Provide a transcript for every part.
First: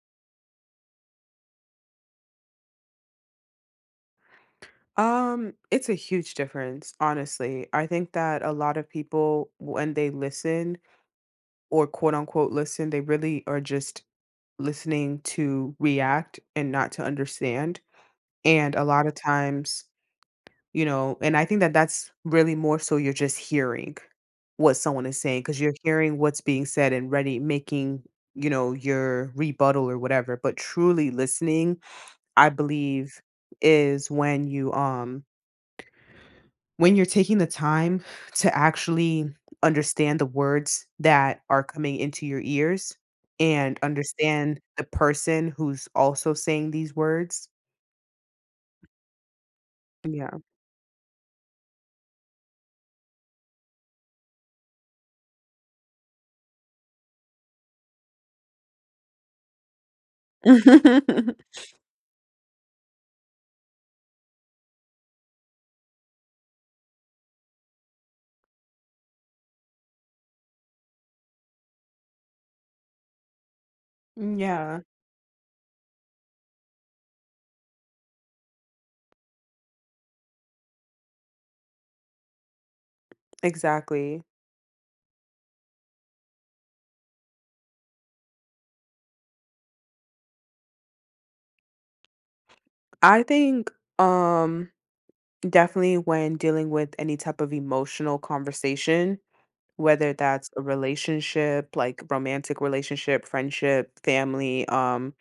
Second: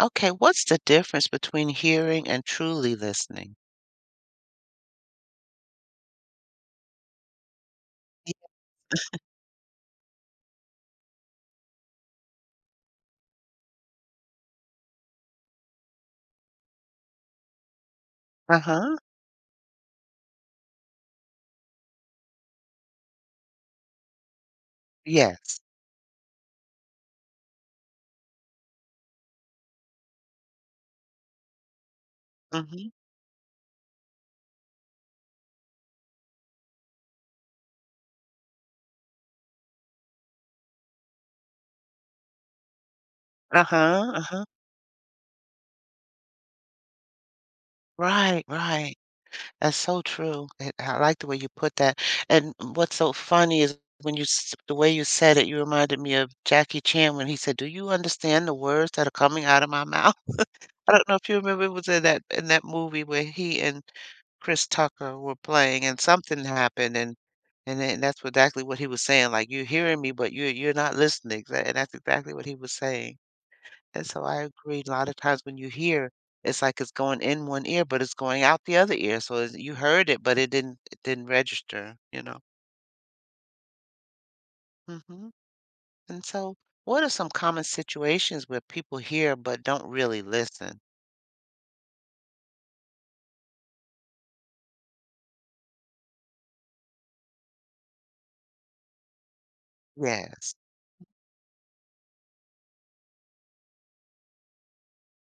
Okay, what's the difference between hearing and truly listening? It's a huge difference, honestly. I think Y that a lot of people, when they listen or quote unquote listen, they really are just listening to react and not to understand. And a Uh-huh, lot of times, and I think that that's really more so you're just hearing what someone is saying because yes. you're hearing what's being said and ready making, your rebuttal or whatever. But truly listening, I Mhm. believe, is when you when you're taking the time to actually understand the words that are coming into your ears and Uh-huh, uh-huh. understand the person who's also saying these words. Right, right. That's so Yeah. true. I like the way you put that, and what's so funny is when you s the way you said it, you reminded me of Jackie Chan when he said, "Do you understand the words that are coming out of my mouth?" I don't know if you remember it was in that movie where he and Chris Tucker were playing and something happened and then exactly what he was saying, like, "You're hearing me, but you're not listening." Tha and that's exactly what he was saying. And so I Yeah, agree, a lot of times when you hear, it's like it's going in one ear, but it's going out the other ear, so it's you heard it, but it didn't register, you know? exactly. Mhm. And so what are some common situations where people hear but don't really listen? I think um definitely when dealing with any type of emotional conversation, whether that's Yes. a relationship, like romantic relationship, friendship, family,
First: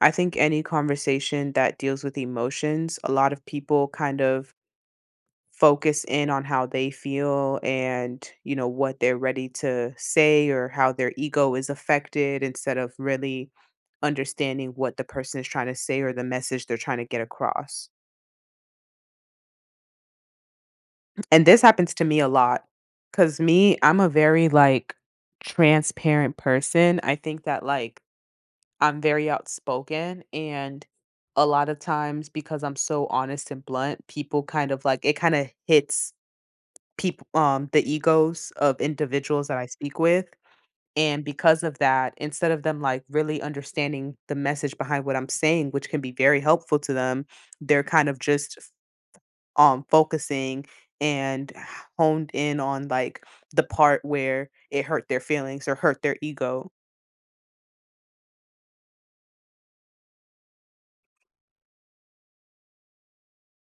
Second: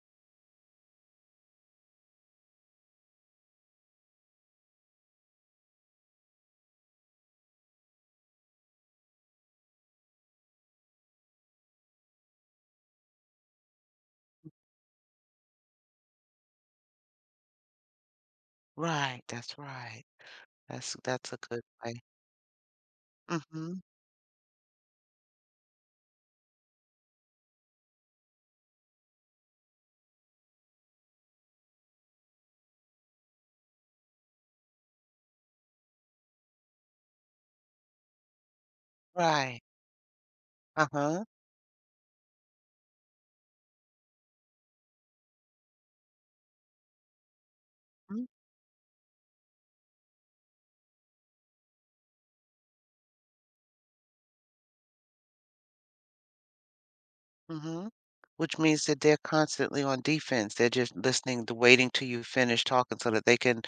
I think any conversation that deals with emotions, a lot of people kind of focus in on how they feel and, what they're ready to say or how their ego is affected instead of really understanding what the person is trying to say or the message they're trying to get across. Right, that's right. That's a And this good happens way. to me a lot cuz me, Mhm. I'm a very like transparent person. I think that like I'm very outspoken and a lot of times because I'm so honest and blunt, people kind of like it kind of hits people the egos of individuals that Right. I speak with. And Uh-huh. because of that, instead of them like really understanding the message behind what I'm saying, which can be very helpful to them, they're kind of Mm, just focusing and honed in on like the part where it hurt their feelings or hurt their ego. mhm. Which means that they're constantly on defense. They're just listening to waiting till you finish talking so that they can,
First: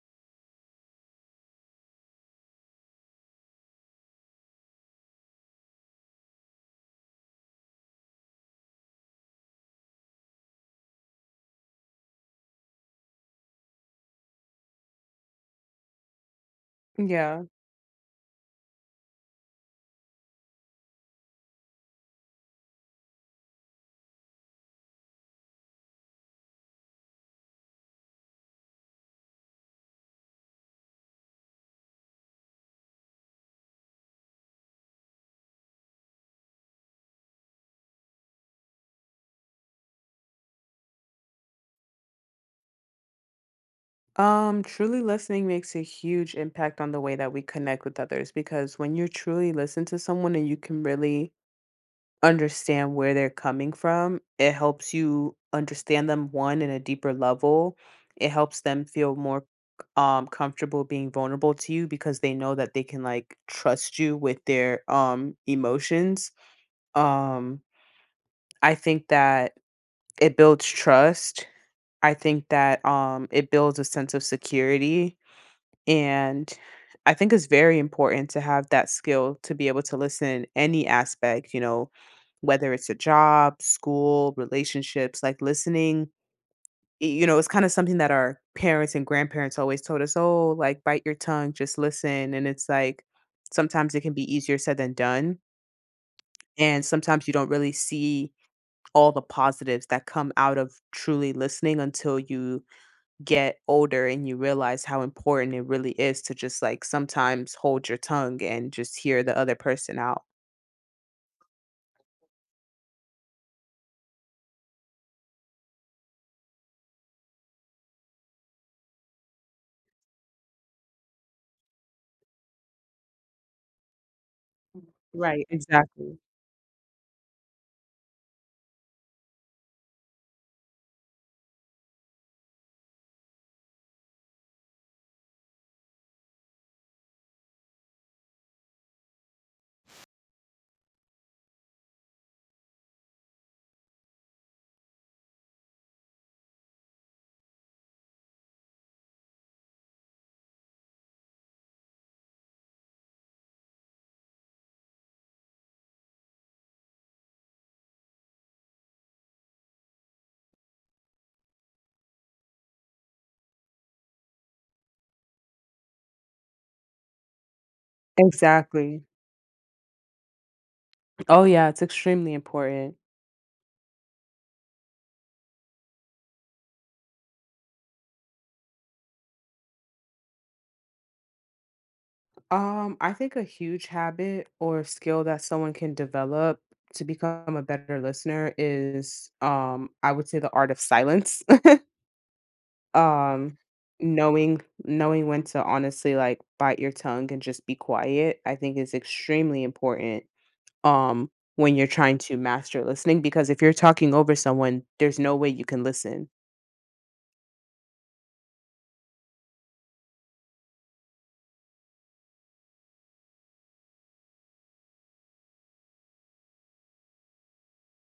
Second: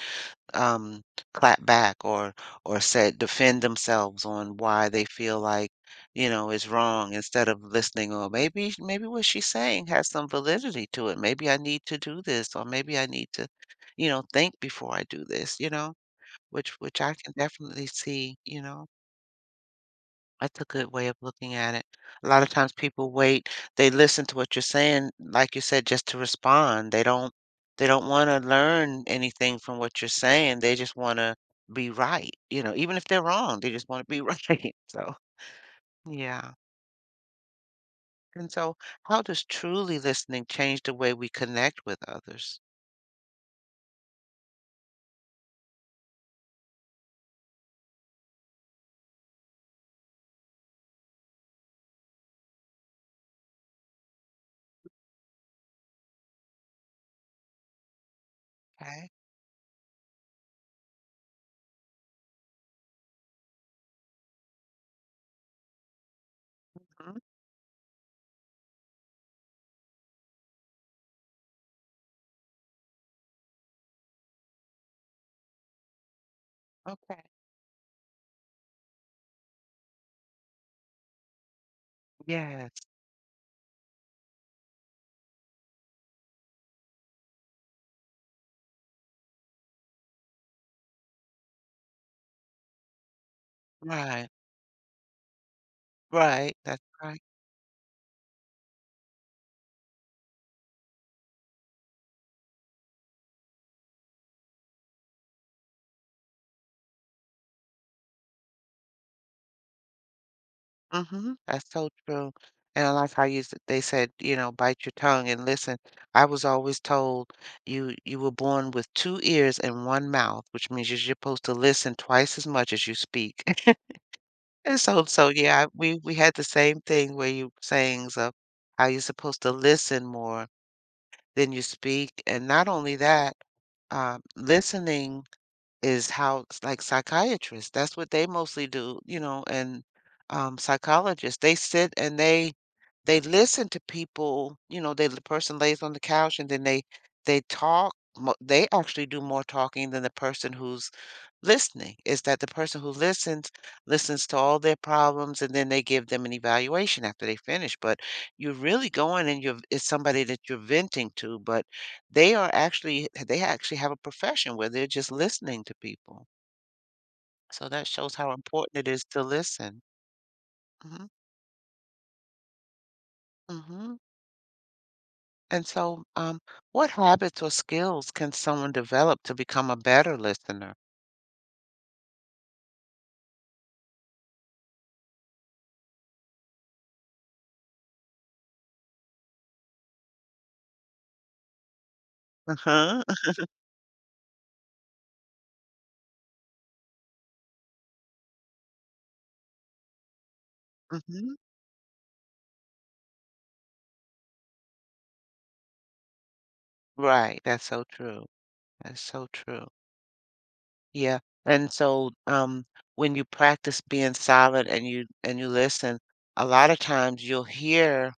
um, clap back or say defend themselves on why they feel like, is wrong instead of listening or maybe what she's saying has some validity to it. Maybe I need to do this or maybe I need to, think before I do this, which I can Yeah. definitely see. That's a good way of looking at it. A lot of times people wait, they listen to what you're saying, like you said, just to respond. They don't want to learn anything from what you're saying. They just want to be right, you know, even if they're wrong, they just want to be right. So, yeah. And so, how does truly listening change the way we connect with others? Truly listening makes a huge impact on the way that we connect with others because when you truly listen to someone and you can really understand where they're coming from, it helps you understand them one in a deeper level. It helps them Okay. feel more comfortable being vulnerable to you because they know that they can like trust you with their emotions. Mhm. Um, I think that it builds trust. I think that it builds a sense of security, and I Okay. think it's very important to have that skill to be able to listen in any aspect, you know, Yes. whether it's a job, school, relationships, like listening, you know, it's kind of something that our parents and grandparents always told us, oh, like bite your tongue, just listen. And it's like sometimes it can Right. be easier said than done. Right. That's And right. sometimes you don't really see all the positives that come out of truly listening until you get older and you realize how important it really is to just, like, sometimes hold your tongue and just hear the other person out. Mhm, that's so true, and I like how you s they said, you know, "Bite your tongue and listen." I was always told, You were born with two ears and one mouth," which means you're supposed to listen twice as much as you speak, and so, Right, yeah, we exactly. had the same thing where you sayings of how you're supposed to listen more than you speak, and not only that, listening is how s like, psychiatrists, that's what they mostly do, you know, and, psychologists, they sit and they listen to people, you know, the person lays on the couch and then they talk. They actually do more talking than the person who's listening. Is that the person who listens to all their problems and then they give them an evaluation after they finish. But you're really going and you're it's somebody that you're venting to, but they actually have a profession where they're just listening to people. So that shows how important it Exactly. is to listen. Hmm. Oh, yeah, it's extremely important. Hmm. And so, what habits or skills can someone develop to become a better listener? I think a huge habit or skill that someone can develop to become a better listener is, I would say the art of silence. Uh-huh. Um, knowing when to honestly, like, bite your tongue and just be quiet, I think is extremely important, um, Hmm. when you're trying to master listening, because if you're talking over someone, there's no way you can listen. Right. That's so true. That's so true. Yeah. And so, when you practice being silent and you listen, a lot of times you'll hear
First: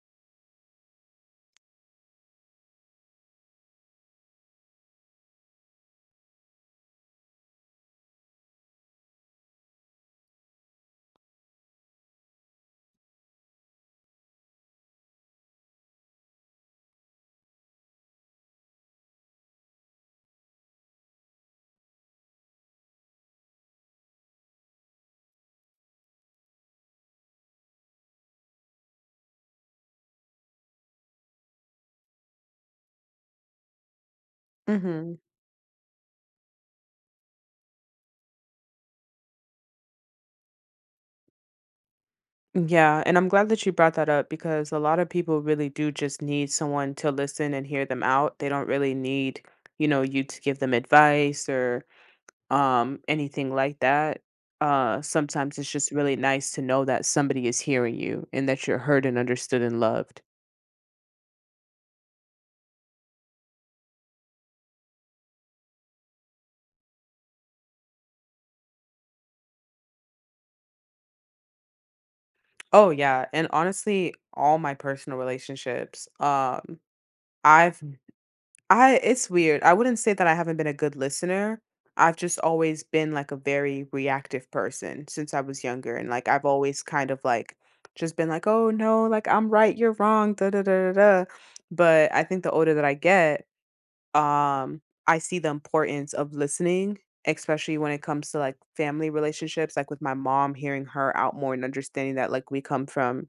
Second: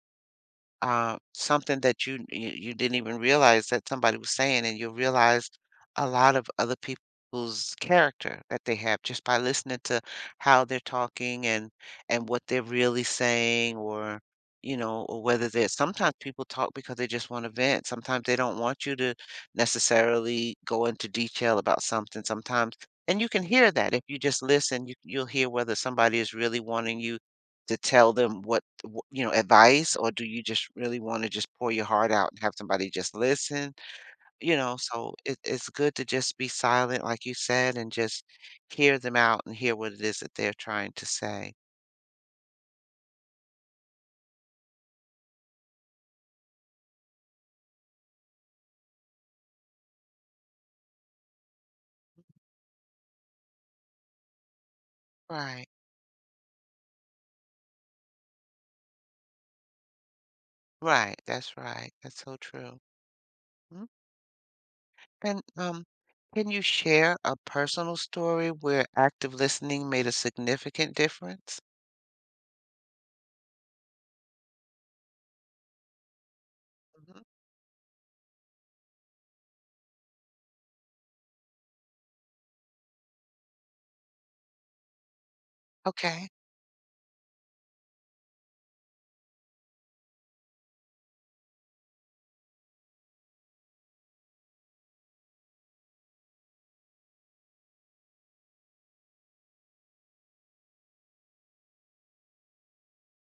something that you didn't even realize that somebody was saying, and you realize a lot of other people's character that they have just by listening to how they're talking and what they're really saying, or or whether they're sometimes people talk because they just want to vent. Sometimes they don't want you to necessarily go into detail about something. Sometimes. And you can hear that if you just listen, you'll hear whether somebody is really wanting you to tell them what wh you know, advice, or do you just really wanna just pour your heart out and have somebody just listen? So Hmm. It's good to just be silent, like you said, and just hear them out and hear what it is that they're trying to say. Yeah, and I'm glad that you brought that up because a lot of people really do just need someone to listen and hear them out. They don't really need, you to give them advice or anything like that. Sometimes Right. it's just really nice to know that somebody is hearing you and that you're heard and understood and loved. Right, that's so true. Mm, and, can you share a personal story where active listening made a significant difference? Oh yeah, and honestly, all my personal relationships, Mhm. I've I it's weird. I wouldn't say that I haven't been a good listener. I've just always been like a very reactive person since I was younger and like Okay. I've always kind of like just been like, "Oh no, like I'm right, you're wrong." Da da da da. Da." But I think the older that I get, um I see the importance of listening, especially when it comes to like family relationships, like with my mom hearing her out more and understanding that like we come from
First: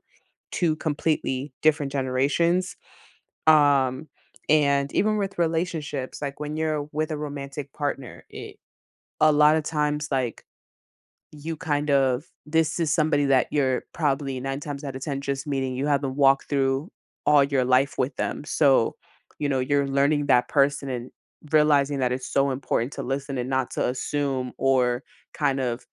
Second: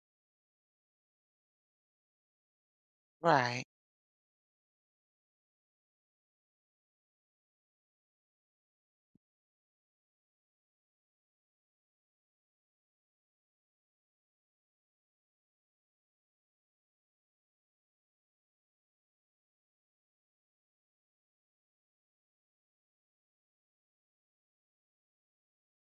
two completely different generations, Right. um and even with relationships like when you're with a romantic partner, it a lot of times like you kind of this is somebody that you're probably nine times out of ten just meeting, you haven't walked through all your life with them, so you're learning that person and realizing that it's so important to listen and not to assume or kind of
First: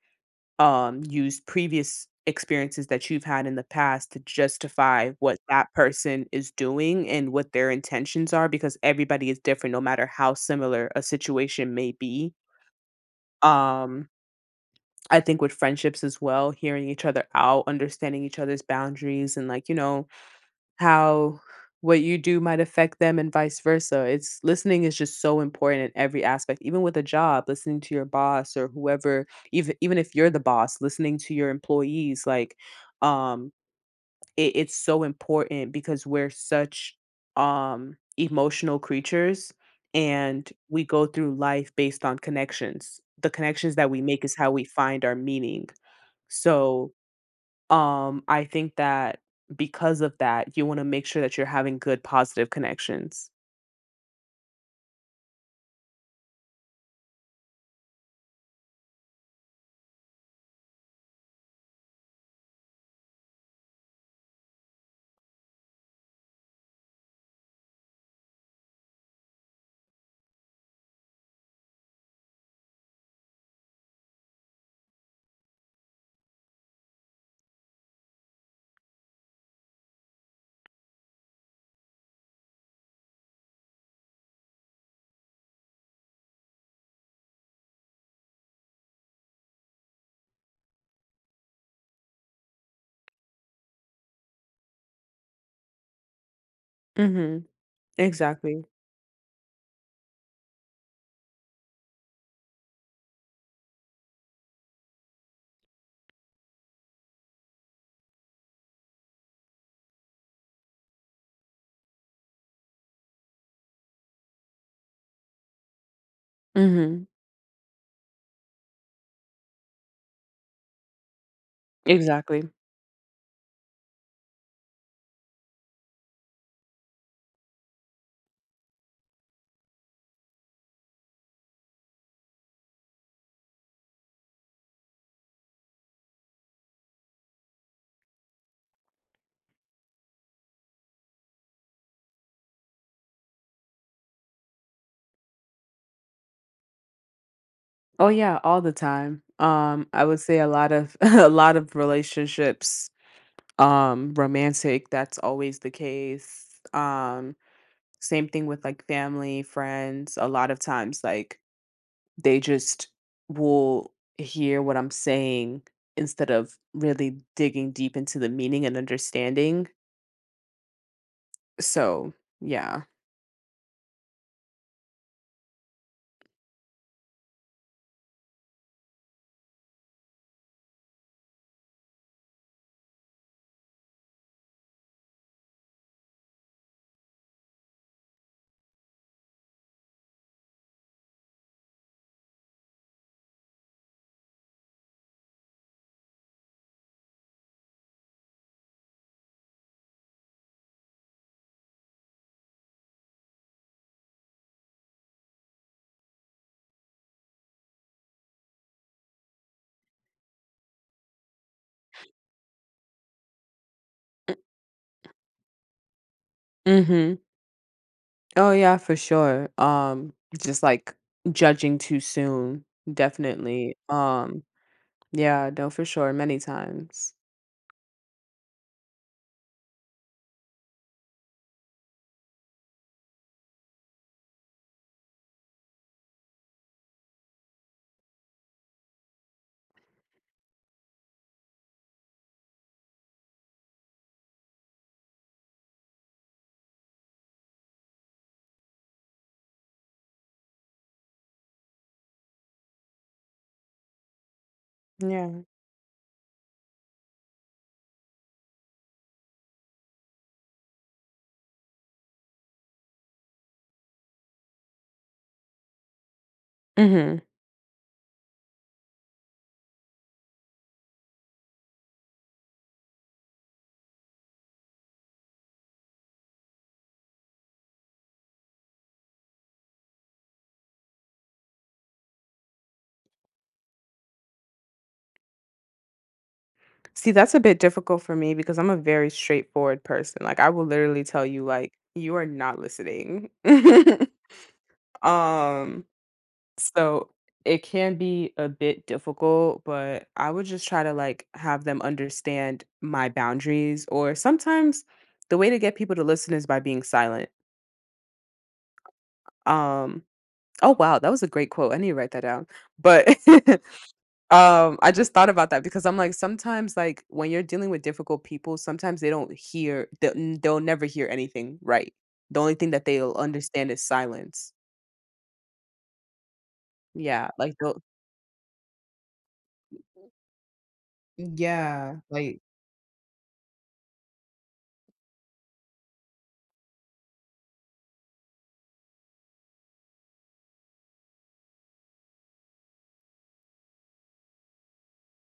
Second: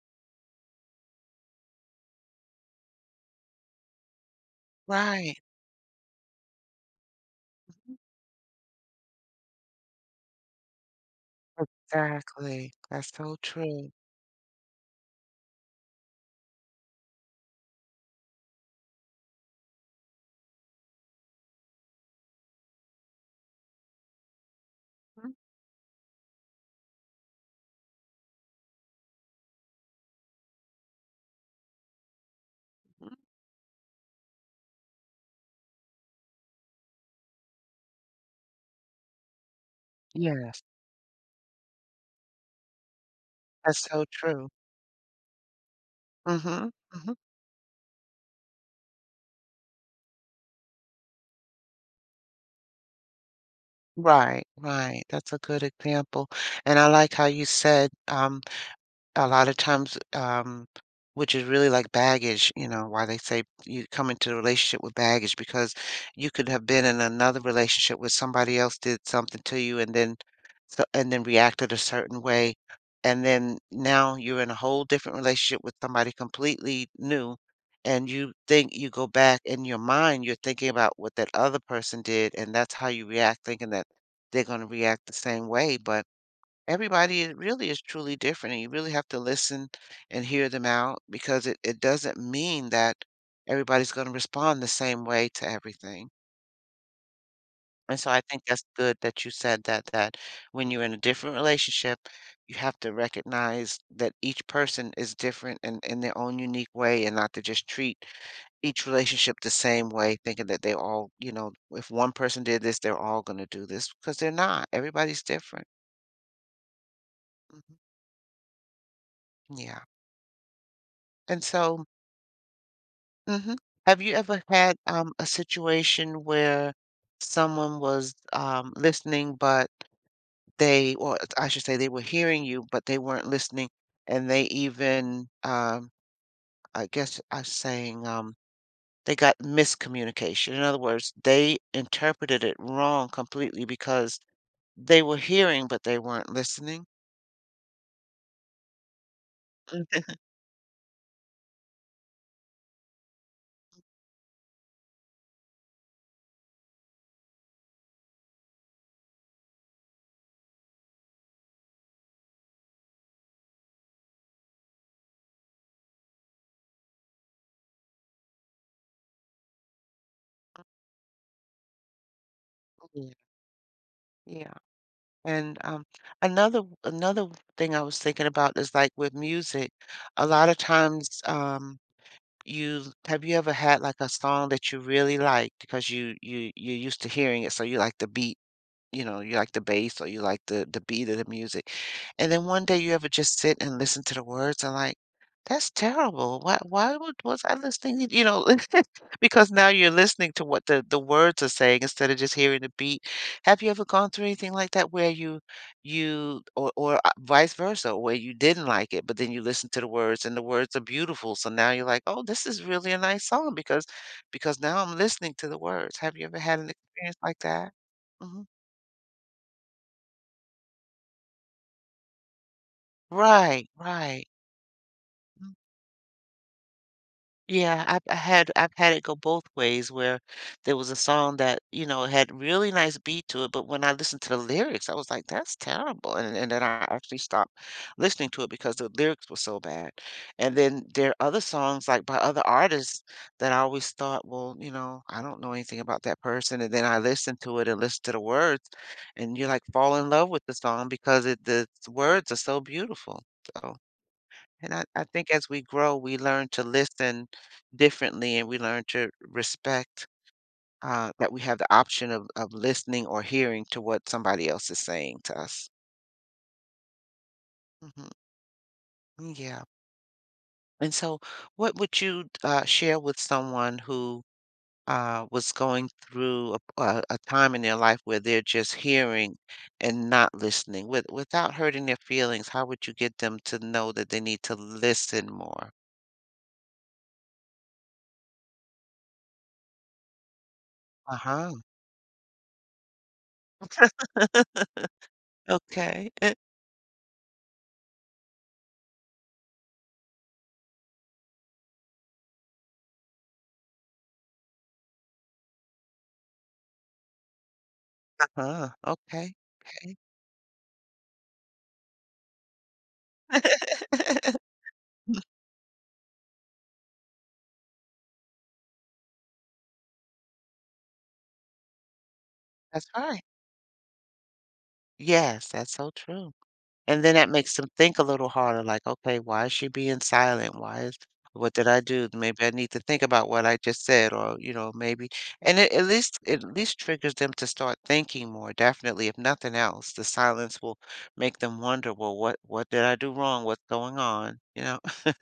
use previous experiences that you've had in the past to justify what Right. that person is doing and what their Mhm. intentions are because everybody is different no matter how similar a situation may be. Exactly. That's so true. Um, I think with friendships as well, hearing each other out, understanding each other's boundaries, and like, how what you do might affect them and vice versa. It's listening is just Mhm. so important in every aspect. Even with a job, listening to your boss or whoever, even even if you're the boss, listening to your employees, like um it, it's so important because we're such emotional creatures and Yes, we go through life based on connections. The connections that's that we so make is true. how we find our meaning. Mhm, So mhm. I think that because of that, you wanna make sure that you're having good positive connections. Right, right, that's a good example, and I like how you said, a lot of times, which is really like baggage, you know, why they say you come into a relationship with baggage because you could have been in another relationship where somebody else did something to you and then so and then reacted a certain way. And then now you're in a whole different relationship with somebody completely new. And you think you go back in your mind, you're thinking about what that other person did, and that's how you react, thinking that they're going to react the same way. But everybody really is truly different, and you really have to listen and hear them out because it doesn't mean that everybody's going to respond the same way to everything, Mhm. and so I think that's Exactly. good that you said that when you're in a different relationship, you have to recognize that each person is different and in their own unique way, and not to just treat each relationship the same way, thinking that they all, you know, if one person did this they're all going to do this because they're not. Everybody's different. Mhm. Mhm. Yeah. And so Exactly. Mhm. Have you ever had, a situation where someone was, listening, but they or I should say they were hearing you, but they weren't listening, and they even, I guess I'm saying, they got miscommunication. In other words, they interpreted it wrong completely because they were hearing, but they weren't listening? Oh, yeah, all the time. I would say a lot of a lot of relationships, romantic, that's always the case. Same thing with, like, family, friends, a lot of times, like, they just will hear what I'm saying instead of really digging deep into the meaning and understanding. So, yeah. Yeah, yeah. And another thing I was thinking about is like with music, a lot of times you ever had like a song that you really like because you're used to hearing it, so you like the beat, you know, you like the bass or you like the beat of the music. And then one day you ever just sit and listen to the words and like, "That's terrible. Why would was I listening?" You know, because now you're listening to what the words are saying instead of just hearing the beat. Have you ever gone through anything like that where you or vice versa, where you didn't like it, but then you listen to the words and the words are beautiful. So now you're like, "Oh, this is really a nice song because now I'm listening to the words." Have you ever had an Mhm. experience like that? Mm-hmm. Oh yeah, for sure. Just like judging too soon, Right, definitely. right. Yeah, Mm. no for sure many times. Yeah, I've had it go both ways where there was a song that, you know, had really nice beat to it, but when I listened to the lyrics, I was like, "That's terrible." And then I actually stopped listening to it because the lyrics were so bad. And then there are other songs, like, by other artists that I always thought, "Well, you know, I don't know anything about that person." And then I listened to it and listened to the words, and you, like, fall in love with the song because it the words are so beautiful. So. And I think Yeah. as we grow, we learn to listen differently, and we learn to respect that we have the option of listening or hearing to what somebody else is saying to us. Mhm. Hmm. Yeah. And so, what would you share with someone who was going through a time in their life where they're just hearing and not listening without hurting their feelings? How would you get them to know that they need to listen more? See, that's a bit difficult for me because I'm a very straightforward person. Like I will literally Uh tell you huh. like you are not listening. um Okay. So it can be a bit difficult, but I would just try to like have them understand my boundaries or sometimes the way to get people to listen is by being silent. Huh, okay, okay. Um oh wow, that was a great quote. I need to write that down. But I just thought about that because I'm like sometimes like when you're dealing with difficult people, sometimes they don't hear they'll never hear anything right. The only thing that That's they'll right. understand is silence. Yes, that's so true. And then Yeah, that like makes them they'll think a little harder, like, "Okay, why is she being silent? Why is what did I Yeah, do? like Maybe I need to think about what I just said," or, you know, maybe, and it at least triggers them to start thinking more, definitely, if nothing else, the silence will make them wonder, "Well, what did I do wrong? What's going on?" You know?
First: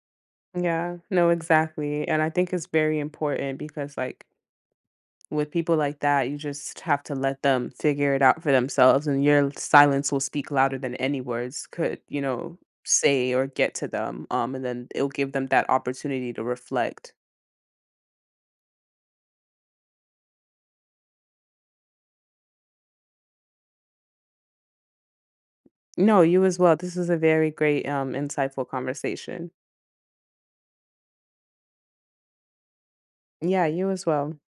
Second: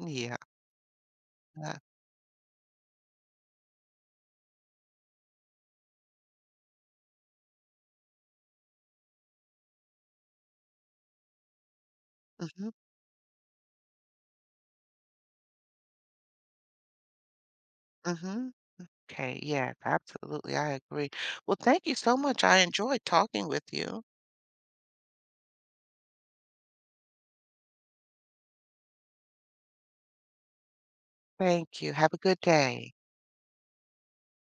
Yeah, Yeah, no, yeah. exactly. And I think it's very important because, like, with people like that, you just have to let them figure it out for themselves, and your silence will speak louder than any words could, you know, Mhm, say or get to them. And then it'll give them that opportunity to reflect. mhm. Okay, yeah, absolutely. I agree. Well, thank you so much. I enjoyed talking with you. No, you as well. This was a very great, insightful conversation. Thank you. Have a good day. Yeah, you as well.